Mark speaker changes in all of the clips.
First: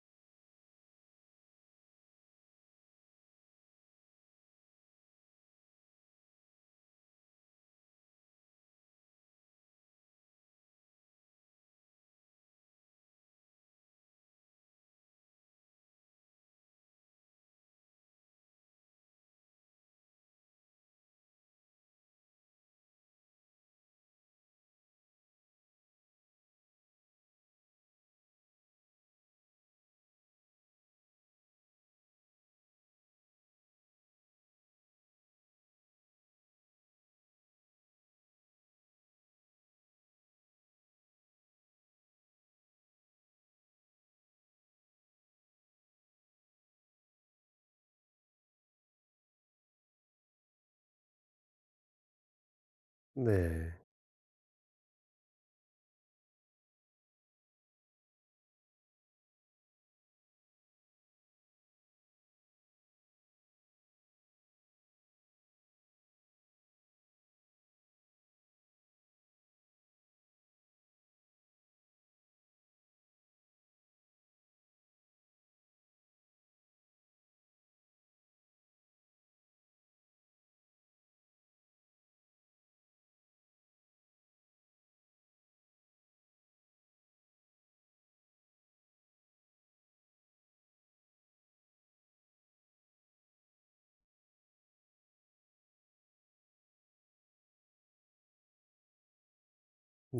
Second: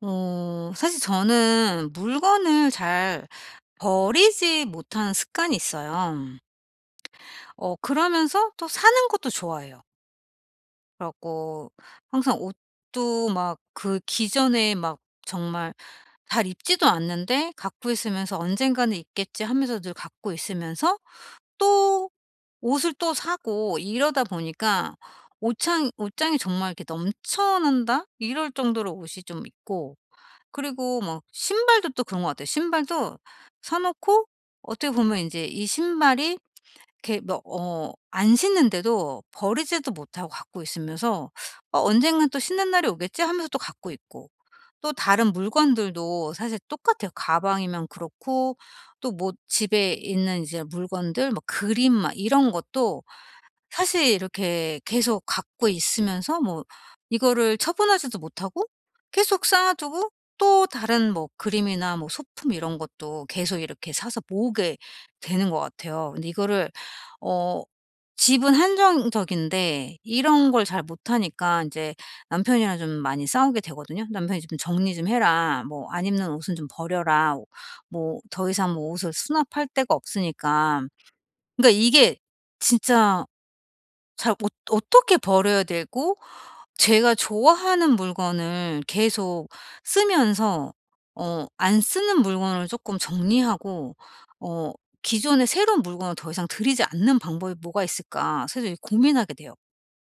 Speaker 1: 사실 저는 물건을 잘 버리지 못하는 습관이 있어요. 그러면서 또 사는 것도 좋아해요. 그래 갖고 항상 옷도 막 그 기존에 막 정말 잘 입지도 않는데 갖고 있으면서 '언젠가는 입겠지.' 하면서 늘 갖고 있으면서 또 옷을 또 사고 이러다 보니까 옷장이 정말 이렇게 넘쳐난다 이럴 정도로 옷이 좀 있고 그리고 뭐 신발도 또 그런 것 같아요. 신발도 사 놓고 어떻게 보면 인제 이 신발이 이렇게 뭐 안 신는데도 버리지도 못하고 갖고 있으면서 '어 언젠간 또 신는 날이 오겠지.' 하면서 또 갖고 있고. 또 다른 물건들도 사실 똑같아요. 가방이면 그렇고 또 뭐 집에 있는 이제 물건들 뭐 그림 막 이런 것도
Speaker 2: 네.
Speaker 1: 사실 이렇게 계속 갖고 있으면서 뭐 이거를 처분하지도 못하고 계속 쌓아 두고 또 다른 뭐 그림이나 뭐 소품 이런 것도 계속 이렇게 사서 모으게 되는 것 같아요. 근데 이거를 어 집은 한정적인데 이런 걸 잘 못하니까 이제 남편이랑 좀 많이 싸우게 되거든요. 남편이 "좀 정리 좀 해라. 뭐 안 입는 옷은 좀 버려라. 뭐 더 이상 뭐 옷을 수납할 데가 없으니까." 그러니까 이게 진짜 잘 어떻게 버려야 되고 제가 좋아하는 물건을 계속 쓰면서 안 쓰는 물건을 조금 정리하고 어 기존에 새로운 물건을 더 이상 들이지 않는 방법이 뭐가 있을까 사실 이 고민하게 돼요.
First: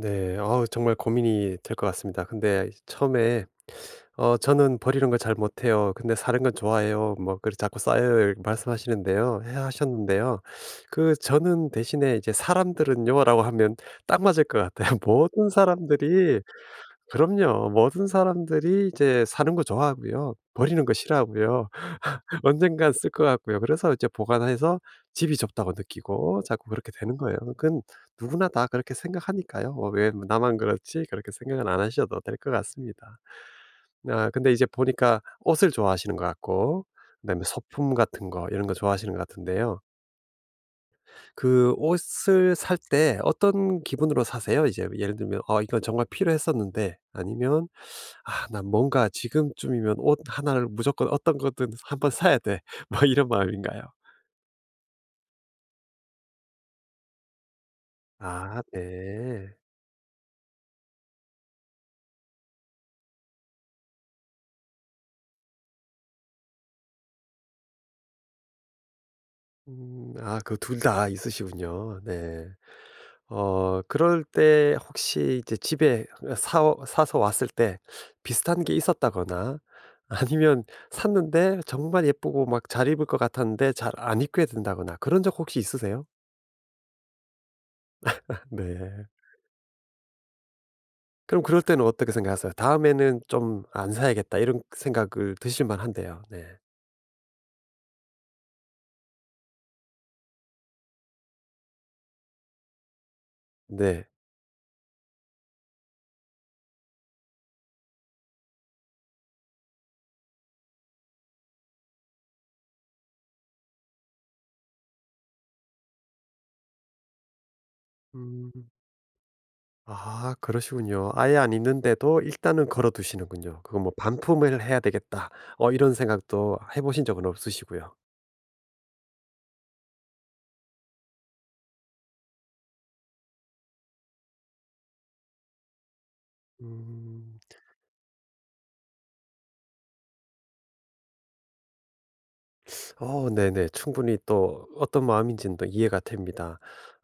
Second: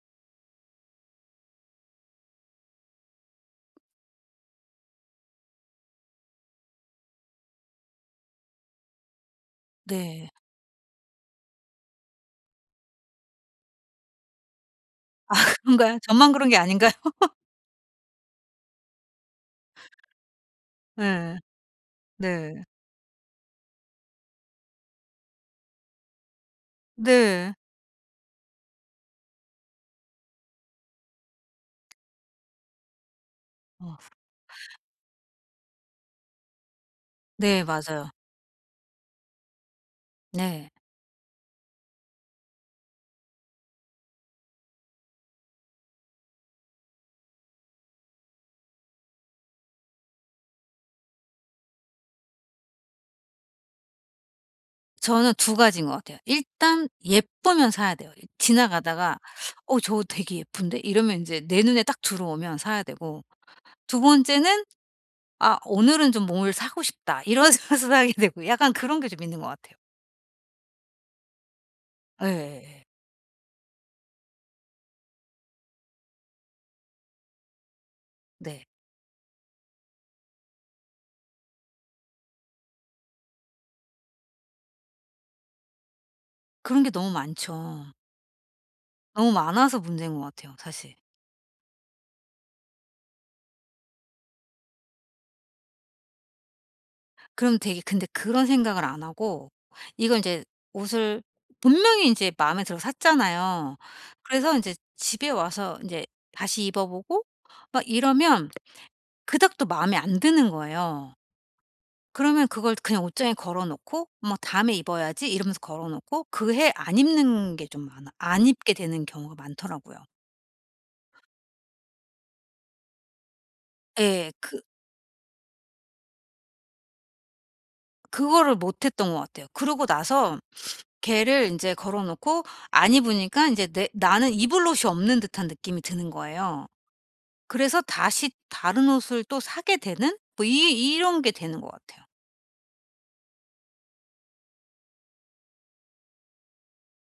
Speaker 2: 네. 어우 정말 고민이 될 것 같습니다. 근데 처음에 저는 버리는 걸 잘 못해요. 근데 사는 건 좋아해요." 뭐 그렇게 자꾸 쌓여요 이렇게 말씀하시는데요 해
Speaker 1: 네.
Speaker 2: 하셨는데요. 그 저는 대신에 이제 "사람들은요."라고 하면 딱 맞을 것 같아요. 모든
Speaker 1: 그런가요? 저만
Speaker 2: 사람들이
Speaker 1: 그런 게 아닌가요?
Speaker 2: 그럼요. 모든 사람들이 이제 사는 거 좋아하고요. 버리는 거
Speaker 1: 네,
Speaker 2: 싫어하고요.
Speaker 1: 네.
Speaker 2: 언젠간 쓸 것 같고요. 그래서 이제 보관해서 집이 좁다고 느끼고 자꾸 그렇게 되는 거예요.
Speaker 1: 네.
Speaker 2: 그건 누구나 다 그렇게 생각하니까요. 왜 나만 그렇지 그렇게 생각은 안 하셔도 될 것 같습니다.
Speaker 1: 어.
Speaker 2: 아 근데 이제 보니까 옷을 좋아하시는 것 같고 그다음에
Speaker 1: 네,
Speaker 2: 소품
Speaker 1: 맞아요.
Speaker 2: 같은 거 이런 거 좋아하시는 것 같은데요.
Speaker 1: 네.
Speaker 2: 그 옷을 살 때 어떤 기분으로 사세요? 이제 예를 들면 이건 정말 필요했었는데.' 아니면 '아 난 뭔가 지금쯤이면 옷 하나를 무조건 어떤 거든 한번 사야 돼.' 뭐 이런 마음인가요?
Speaker 1: 저는 두 가지인 것 같아요. 일단 예쁘면 사야 돼요.
Speaker 2: 아
Speaker 1: 지나가다가
Speaker 2: 네.
Speaker 1: '어 저거 되게 예쁜데?' 이러면 이제 내 눈에 딱 들어오면 사야 되고 두 번째는 '아 오늘은 좀 뭘 사고 싶다.' 이러면서 사게 되고 약간 그런 게 좀 있는 것 같아요.
Speaker 2: 아 그 둘 다 있으시군요. 네.
Speaker 1: 예예예.
Speaker 2: 그럴 때 혹시 이제 집에 사 사서 왔을 때 비슷한
Speaker 1: 네.
Speaker 2: 게 있었다거나 아니면 샀는데 정말 예쁘고 막 잘 입을 것 같았는데 잘 안 입게 된다거나 그런 적 혹시 있으세요?
Speaker 1: 그런 게 너무 많죠.
Speaker 2: 네.
Speaker 1: 너무 많아서 문제인 것 같아요 사실.
Speaker 2: 그럼 그럴 때는 어떻게 생각하세요? '다음에는 좀 안 사야겠다.' 이런 생각을 드실 만한데요. 네.
Speaker 1: 그럼 되게 근데 그런 생각을 안 하고 이걸 인제 옷을 분명히 인제 마음에 들어 샀잖아요.
Speaker 2: 네.
Speaker 1: 그래서 인제 집에 와서 인제 다시 입어 보고 막 이러면 그닥 또 마음에 안 드는 거예요. 그러면 그걸 그냥 옷장에 걸어 놓고 '뭐 다음에 입어야지.' 이러면서 걸어 놓고 그 해 안 입는 게 좀 많아 안
Speaker 2: 음.
Speaker 1: 입게 되는 경우가 많더라고요.
Speaker 2: 아 그러시군요. 아예 안 있는데도 일단은 걸어 두시는군요. 그거 뭐
Speaker 1: 예. 그
Speaker 2: '반품을 해야 되겠다.' 이런 생각도 해 보신 적은 없으시고요.
Speaker 1: 그거를 못 했던 것 같아요. 그러고 나서 걔를 인제 걸어 놓고 안 입으니까 인제 내 나는 입을 옷이 없는 듯한 느낌이 드는 거예요.
Speaker 2: 음.
Speaker 1: 그래서 다시 다른 옷을 또 사게 되는 뭐 이 이런 게 되는 것 같아요.
Speaker 2: 어 네네. 충분히 또 어떤 마음인지는 또 이해가 됩니다.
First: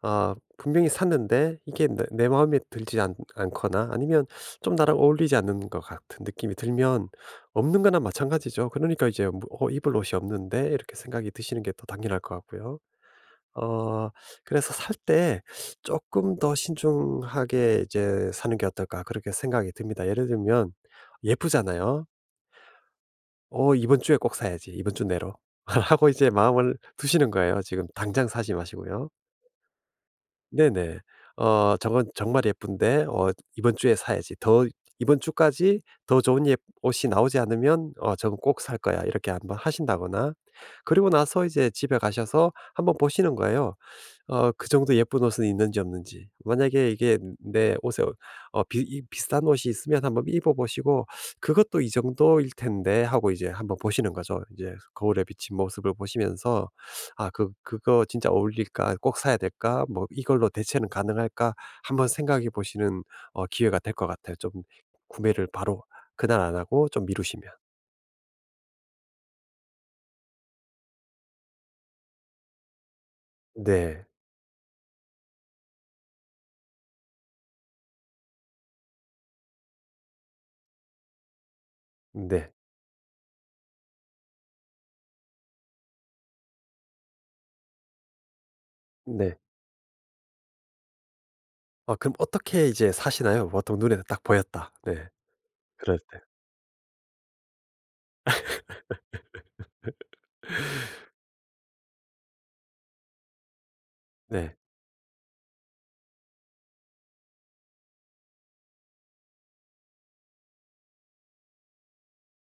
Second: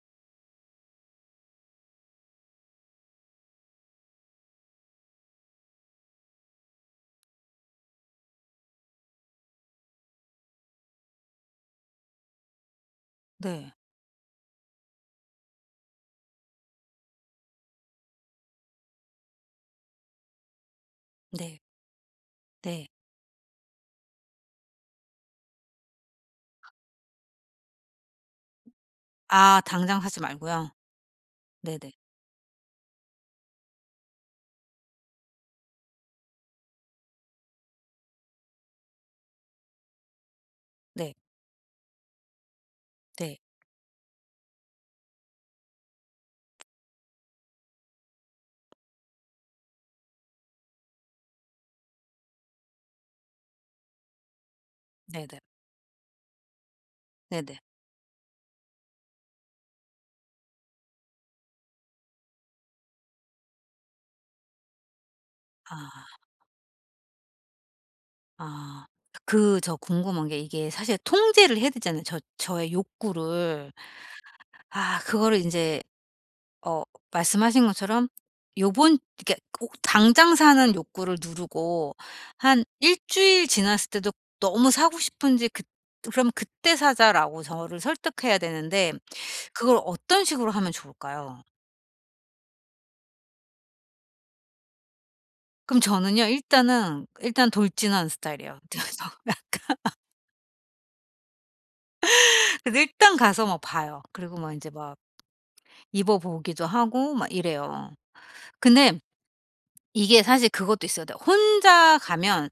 Speaker 2: 아 분명히 샀는데 이게 내 마음에 들지 않 않거나 아니면 좀 나랑 어울리지 않는 것 같은 느낌이 들면 없는 거나 마찬가지죠. 그러니까 이제 뭐 '어 입을 옷이 없는데?' 이렇게 생각이 드시는 게 더 당연할 것 같고요.
Speaker 1: 네.
Speaker 2: 어 그래서 '살 때 조금 더 신중하게 이제 사는 게 어떨까.' 그렇게 생각이 듭니다. 예를 들면
Speaker 1: 네.
Speaker 2: 예쁘잖아요.
Speaker 1: 네.
Speaker 2: 이번 주에 꼭 사야지. 이번 주 내로.' 하고 이제 마음을 두시는 거예요. 지금 당장 사지 마시고요.
Speaker 1: 아 당장 사지 말고요.
Speaker 2: 네네.
Speaker 1: 네네.
Speaker 2: '저건 정말 예쁜데 이번 주에 사야지. 더 이번 주까지 더 좋은 옷이 나오지 않으면 저건 꼭 살 거야.' 이렇게 한번 하신다거나 그리고
Speaker 1: 네.
Speaker 2: 나서 이제 집에 가셔서 한번 보시는
Speaker 1: 네.
Speaker 2: 거예요. 그 정도 예쁜 옷은 있는지 없는지. 만약에 이게 내 옷에 어 어, 비 이 비슷한 옷이 있으면 한번 입어 보시고 '그것도 이 정도일 텐데.' 하고 이제 한번 보시는 거죠. 이제 거울에
Speaker 1: 네네.
Speaker 2: 비친 모습을 보시면서 '아
Speaker 1: 네네.
Speaker 2: 그거 진짜 어울릴까? 꼭 사야 될까? 뭐 이걸로 대체는 가능할까?' 한번 생각해 보시는 기회가 될 것 같아요. 좀 구매를 바로
Speaker 1: 아.
Speaker 2: 그날 안 하고 좀 미루시면.
Speaker 1: 아. 그 저 궁금한 게 이게 사실 통제를 해야 되잖아요, 저의 욕구를.
Speaker 2: 네.
Speaker 1: 아 그거를 인제 어 말씀하신 것처럼 요번 이게 당장 사는 욕구를 누르고
Speaker 2: 네.
Speaker 1: 한 일 주일 지났을 때도 너무 사고 싶은지 그 그럼 "그때 사자."라고 저를 설득해야 되는데
Speaker 2: 네.
Speaker 1: 그걸 어떤 식으로 하면 좋을까요?
Speaker 2: 아 그럼 어떻게 이제 사시나요? 보통 눈에 딱 보였다. 네.
Speaker 1: 그럼
Speaker 2: 그럴
Speaker 1: 저는요 일단은 일단 돌진하는 스타일이에요. 그래서 약간
Speaker 2: 때.
Speaker 1: 근데 일단 가서 막 봐요. 그리고 막
Speaker 2: 네.
Speaker 1: 이제 막 입어 보기도 하고 막 이래요. 근데 이게 사실 그것도 있어야 돼요. 혼자 가면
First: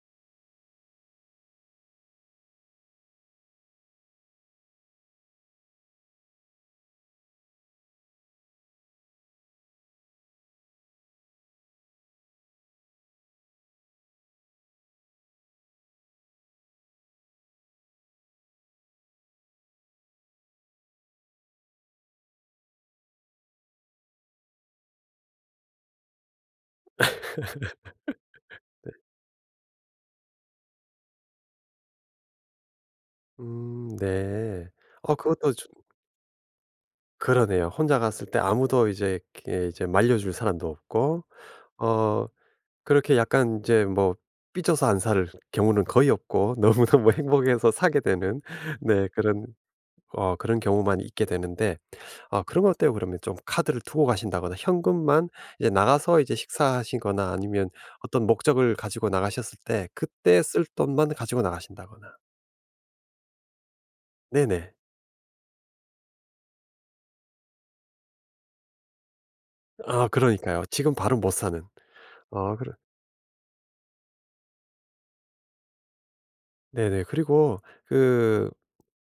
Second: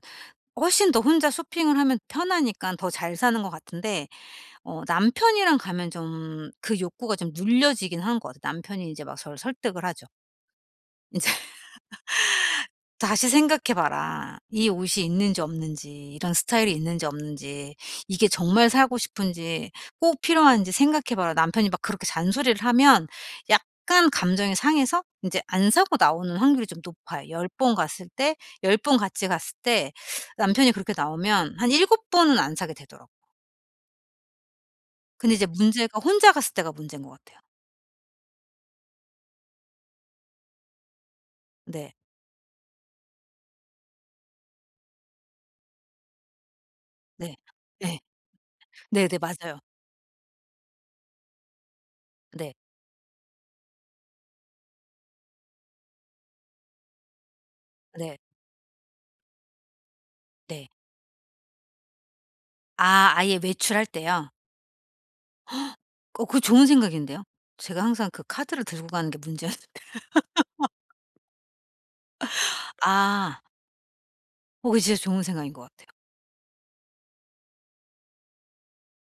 Speaker 1: 훨씬 더 혼자 쇼핑을 하면 편하니까 더 잘 사는 것 같은데 남편이랑 가면 좀 그 욕구가 좀 눌려지긴 하는 것 같아요. 남편이 이제 막 저를 설득을 하죠. 다시 생각해 봐라. 이 옷이 있는지 없는지, 이런 스타일이 있는지 없는지, 이게 정말 사고 싶은지, 꼭 필요한지 생각해 봐라. 남편이 막 그렇게 잔소리를 하면 약간 감정이 상해서 이제 안 사고 나오는 확률이 좀 높아요. 열 번 같이 갔을 때 남편이 그렇게 나오면 한 일곱 번은 안 사게 되더라고요.
Speaker 2: 네.
Speaker 1: 근데 이제
Speaker 2: 그것도 좀
Speaker 1: 문제가 혼자 갔을 때가 문제인 것 같아요.
Speaker 2: 그러네요. 혼자 갔을 때 아무도 이제 이렇게 이제 말려줄 사람도 없고
Speaker 1: 네.
Speaker 2: 어 그렇게 약간 이제 뭐 삐져서 안 살 경우는 거의 없고 너무너무
Speaker 1: 네.
Speaker 2: 행복해서
Speaker 1: 네.
Speaker 2: 사게 되는 네
Speaker 1: 네네.
Speaker 2: 그런
Speaker 1: 맞아요.
Speaker 2: 그런 경우만 있게 되는데 아
Speaker 1: 네.
Speaker 2: 그런 거 어때요 그러면 좀 카드를 두고 가신다거나 현금만 이제 나가서 이제 식사하시거나 아니면
Speaker 1: 네.
Speaker 2: 어떤 목적을 가지고 나가셨을 때 그때 쓸
Speaker 1: 네.
Speaker 2: 돈만 가지고 나가신다거나.
Speaker 1: 아 아예 외출할 때요?
Speaker 2: 네네.
Speaker 1: 어 그거 좋은 생각인데요. 제가 항상 그 카드를 들고 가는 게 문제였는데.
Speaker 2: 아 그러니까요. 지금 바로 못 사는. 아 그래
Speaker 1: 아. 어 그거 진짜 좋은 생각인 것 같아요.
Speaker 2: 네네. 그리고 그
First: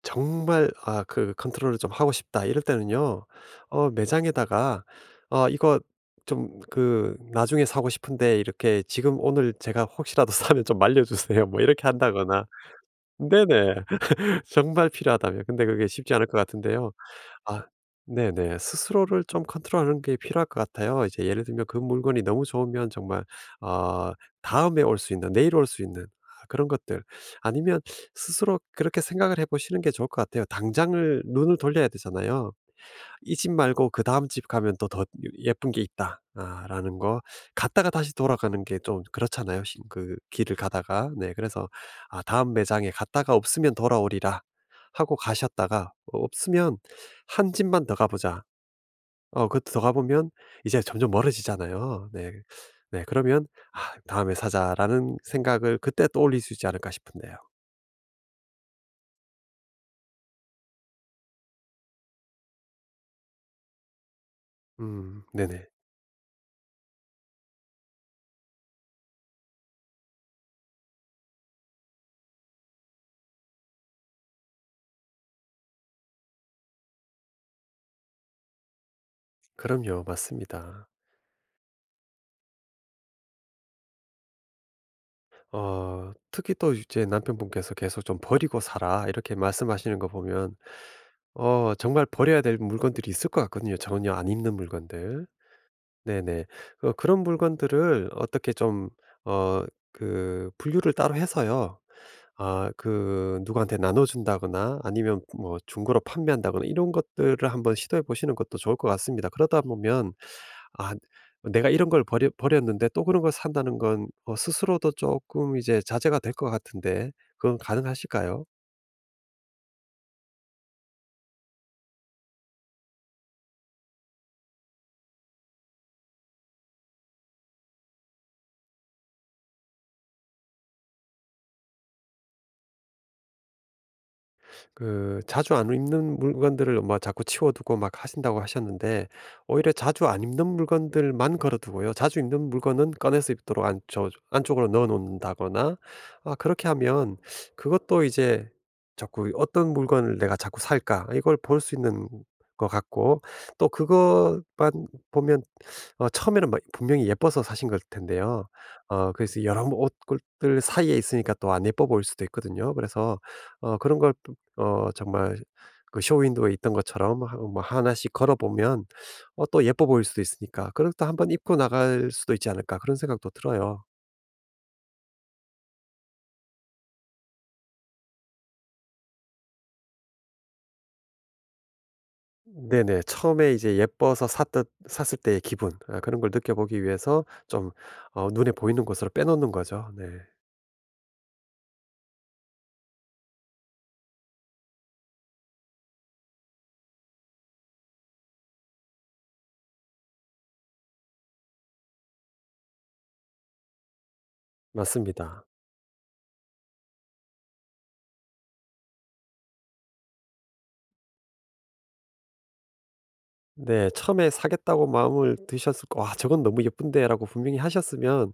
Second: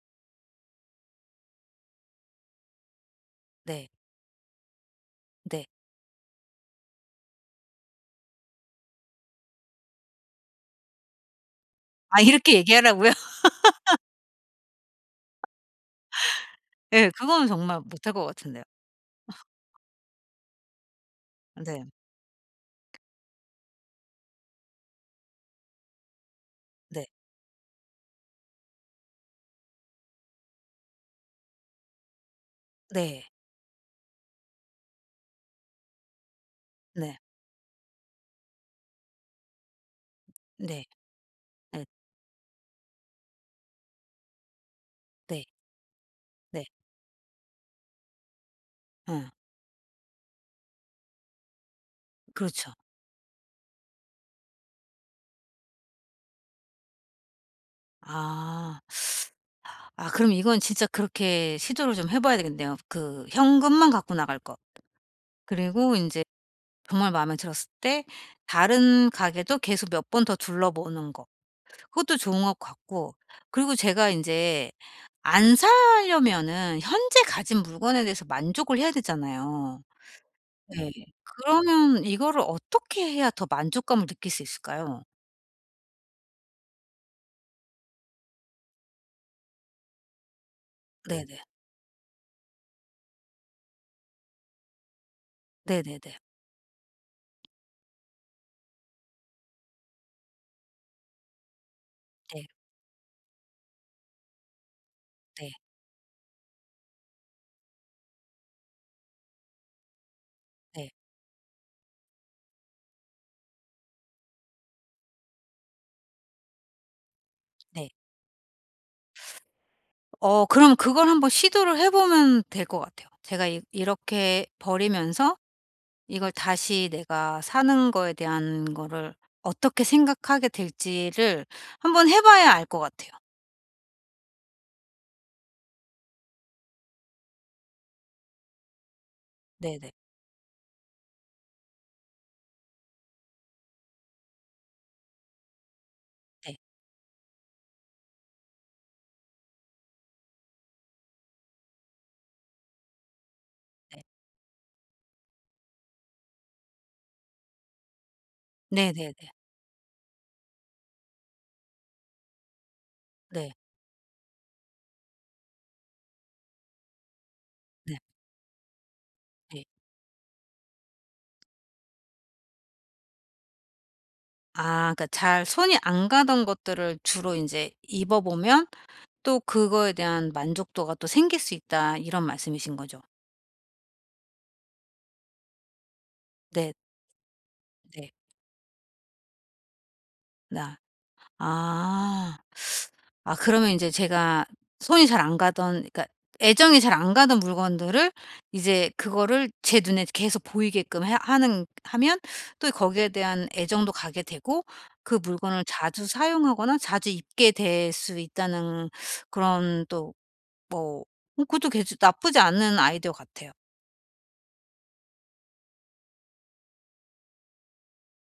Speaker 2: 정말 아 그 '컨트롤을 좀 하고 싶다.' 이럴 때는요.
Speaker 1: 네.
Speaker 2: 매장에다가
Speaker 1: 네.
Speaker 2: 이거 좀 그 나중에 사고 싶은데 이렇게 지금 오늘 제가 혹시라도 사면 좀 말려 주세요." 뭐 이렇게
Speaker 1: 아
Speaker 2: 한다거나
Speaker 1: 이렇게 얘기하라고요?
Speaker 2: 네네. 정말 필요하다면. 근데 그게 쉽지 않을 것 같은데요.
Speaker 1: 예. 그거는
Speaker 2: 아
Speaker 1: 정말 못할 것
Speaker 2: 네네.
Speaker 1: 같은데요.
Speaker 2: 스스로를 좀 컨트롤하는 게 필요할 것 같아요. 이제 예를 들면 그
Speaker 1: 네.
Speaker 2: 물건이 너무 좋으면 정말 어 다음에 올 수 있는 내일 올 수 있는 아 그런 것들
Speaker 1: 네.
Speaker 2: 아니면 스스로 그렇게 생각을 해 보시는 게 좋을 것 같아요. 당장을 눈을 돌려야 되잖아요.
Speaker 1: 네.
Speaker 2: 이 집 말고 그다음 집 가면 또 더 예쁜 게 있다. 아 라는
Speaker 1: 네.
Speaker 2: 거. 갔다가 다시 돌아가는 게 좀 그렇잖아요. 신 그 길을
Speaker 1: 네.
Speaker 2: 가다가. 네 그래서
Speaker 1: 네,
Speaker 2: 아 "다음 매장에 갔다가 없으면 돌아오리라." 하고
Speaker 1: 네.
Speaker 2: 가셨다가
Speaker 1: 네.
Speaker 2: 없으면 한 집만 더 가 보자."
Speaker 1: 어.
Speaker 2: 그 더 가 보면 이제 점점 멀어지잖아요. 네.
Speaker 1: 그렇죠.
Speaker 2: 네 그러면 '아 다음에 사자.'라는 생각을 그때 떠올릴 수 있지 않을까 싶은데요.
Speaker 1: 아. 아 그럼 이건 진짜 그렇게 시도를 좀 해 봐야 되겠네요. 그 현금만 갖고 나갈 거.
Speaker 2: 네네.
Speaker 1: 그리고 인제 정말 마음에 들었을 때 다른 가게도 계속 몇 번 더 둘러보는 거. 그것도 좋은 것 같고 그리고 제가 인제 안 사려면은 현재 가진 물건에 대해서 만족을 해야 되잖아요.
Speaker 2: 그럼요. 맞습니다.
Speaker 1: 네. 그러면 이거를 어떻게 해야 더 만족감을 느낄 수 있을까요?
Speaker 2: 특히 또 이제 남편분께서 계속 "좀 버리고 살아 이렇게 말씀하시는 거 보면
Speaker 1: 네네.
Speaker 2: 정말 버려야 될 물건들이 있을 것 같거든요, 전혀 안 입는 물건들.
Speaker 1: 네네네.
Speaker 2: 네네. 그런 물건들을 어떻게 좀 어 그 분류를 따로 해서요.
Speaker 1: 네.
Speaker 2: 아 그 누구한테 나눠 준다거나 아니면
Speaker 1: 네.
Speaker 2: 뭐 중고로 판매한다거나 이런 것들을 한번 시도해 보시는 것도 좋을 것 같습니다. 그러다 보면
Speaker 1: 네.
Speaker 2: 아 내가 이런 걸 버려 버렸는데 또 그런 걸 산다는 건 스스로도 조금 이제 자제가 될 것 같은데 그건
Speaker 1: 네.
Speaker 2: 가능하실까요?
Speaker 1: 어 그럼 그걸 한번 시도를 해 보면 될 것 같아요. 제가 이 이렇게 버리면서 이걸 다시 내가 사는 거에 대한 거를 어떻게 생각하게 될지를 한번 해 봐야 알 것 같아요.
Speaker 2: 그 자주 안 입는 물건들을 막 자꾸 치워두고 막 하신다고 하셨는데 오히려
Speaker 1: 네네.
Speaker 2: 자주 안 입는 물건들만 걸어두고요. 자주 입는 물건은 꺼내서 입도록 안쪽으로 넣어 놓는다거나 아,
Speaker 1: 네.
Speaker 2: 그렇게 하면 그것도 이제 자꾸 어떤 물건을 내가 자꾸 살까 이걸 볼 수 있는 것 같고 또
Speaker 1: 네.
Speaker 2: 그것만 보면 어, 처음에는 막 분명히 예뻐서 사신 걸 텐데요. 어,
Speaker 1: 네네네.
Speaker 2: 그래서 여러 옷들 사이에 있으니까 또 안 예뻐 보일 수도 있거든요. 그래서
Speaker 1: 네.
Speaker 2: 어, 그런 걸 정말 그 쇼윈도에 있던 것처럼 하 뭐
Speaker 1: 네.
Speaker 2: 하나씩 걸어 보면
Speaker 1: 네.
Speaker 2: 또 예뻐 보일 수도 있으니까 그걸 또한번 입고 나갈 수도 있지 않을까 그런 생각도 들어요.
Speaker 1: 아 그러니까 잘 손이 안 가던 것들을 주로 인제 입어 보면 또 그거에 대한 만족도가 또 생길 수 있다 이런 말씀이신 거죠?
Speaker 2: 네네. 처음에 이제 예뻐서 샀듯 샀을 때의 기분 아 그런 걸
Speaker 1: 네.
Speaker 2: 느껴보기 위해서 좀
Speaker 1: 네.
Speaker 2: 눈에 보이는 곳으로 빼놓는 거죠. 네.
Speaker 1: 나 아. 아 그러면 인제 제가 손이 잘 안 가던 그러니까 애정이 잘 안 가던 물건들을 이제 그거를 제 눈에 계속 보이게끔 해 하는 하면 또 거기에 대한 애정도 가게 되고 그
Speaker 2: 맞습니다.
Speaker 1: 물건을 자주 사용하거나 자주 입게 될 수 있다는 그런 또 뭐 그것도 괜찮 나쁘지 않은 아이디어 같아요.
Speaker 2: 네. 처음에 사겠다고 마음을 드셨을 거 '와 저건 너무 예쁜데.'라고 분명히 하셨으면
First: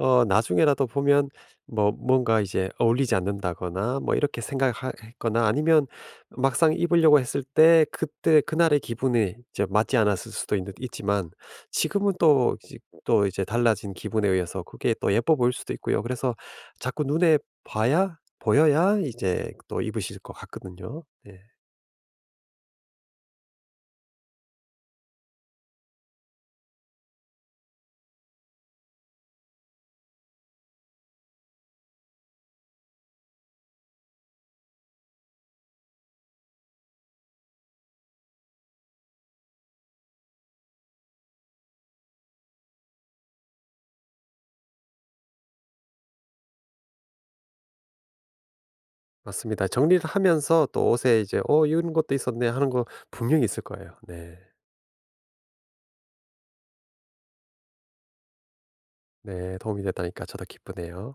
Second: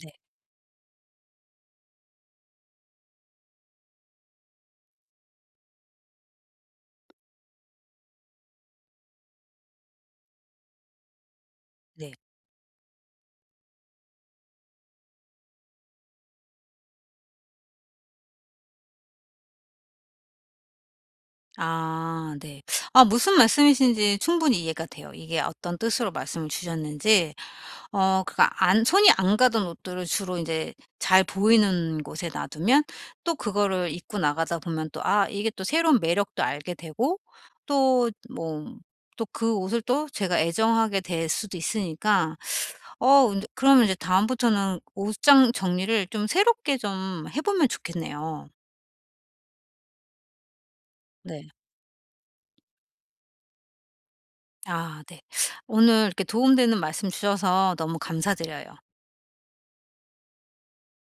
Speaker 1: 네.
Speaker 2: 나중에라도 보면 뭔가 이제 어울리지 않는다거나 뭐 이렇게 생각했거나 아니면 막상 입으려고 했을 때 그때 그날의 기분이 이제 맞지 않았을 수도 있지만
Speaker 1: 네.
Speaker 2: 지금은 또, 이제- 또 이제 달라진 기분에 의해서 그게 또 예뻐 보일 수도 있고요. 그래서 자꾸 눈에 봐야 보여야 이제 또 입으실 것 같거든요. 네.
Speaker 1: 아 네. 아 무슨 말씀이신지 충분히 이해가 돼요. 이게 어떤 뜻으로 말씀을 주셨는지 그러니까 안 손이 안 가던 옷들을 주로 이제 잘 보이는 곳에 놔두면 또 그거를 입고 나가다 보면 또 아 이게 또 새로운 매력도 알게 되고 또 뭐 또 그 옷을 또 제가 애정하게 될 수도 있으니까 근데 그러면 이제 다음부터는 옷장 정리를 좀 새롭게 좀 해 보면 좋겠네요.
Speaker 2: 맞습니다. 정리를 하면서 또 옷에 이제
Speaker 1: 네.
Speaker 2: 이런 것도 있었네 하는 거 분명히 있을 거예요. 네.
Speaker 1: 아 네. 오늘 이렇게 도움되는 말씀 주셔서 너무 감사드려요.
Speaker 2: 네, 도움이 됐다니까 저도 기쁘네요.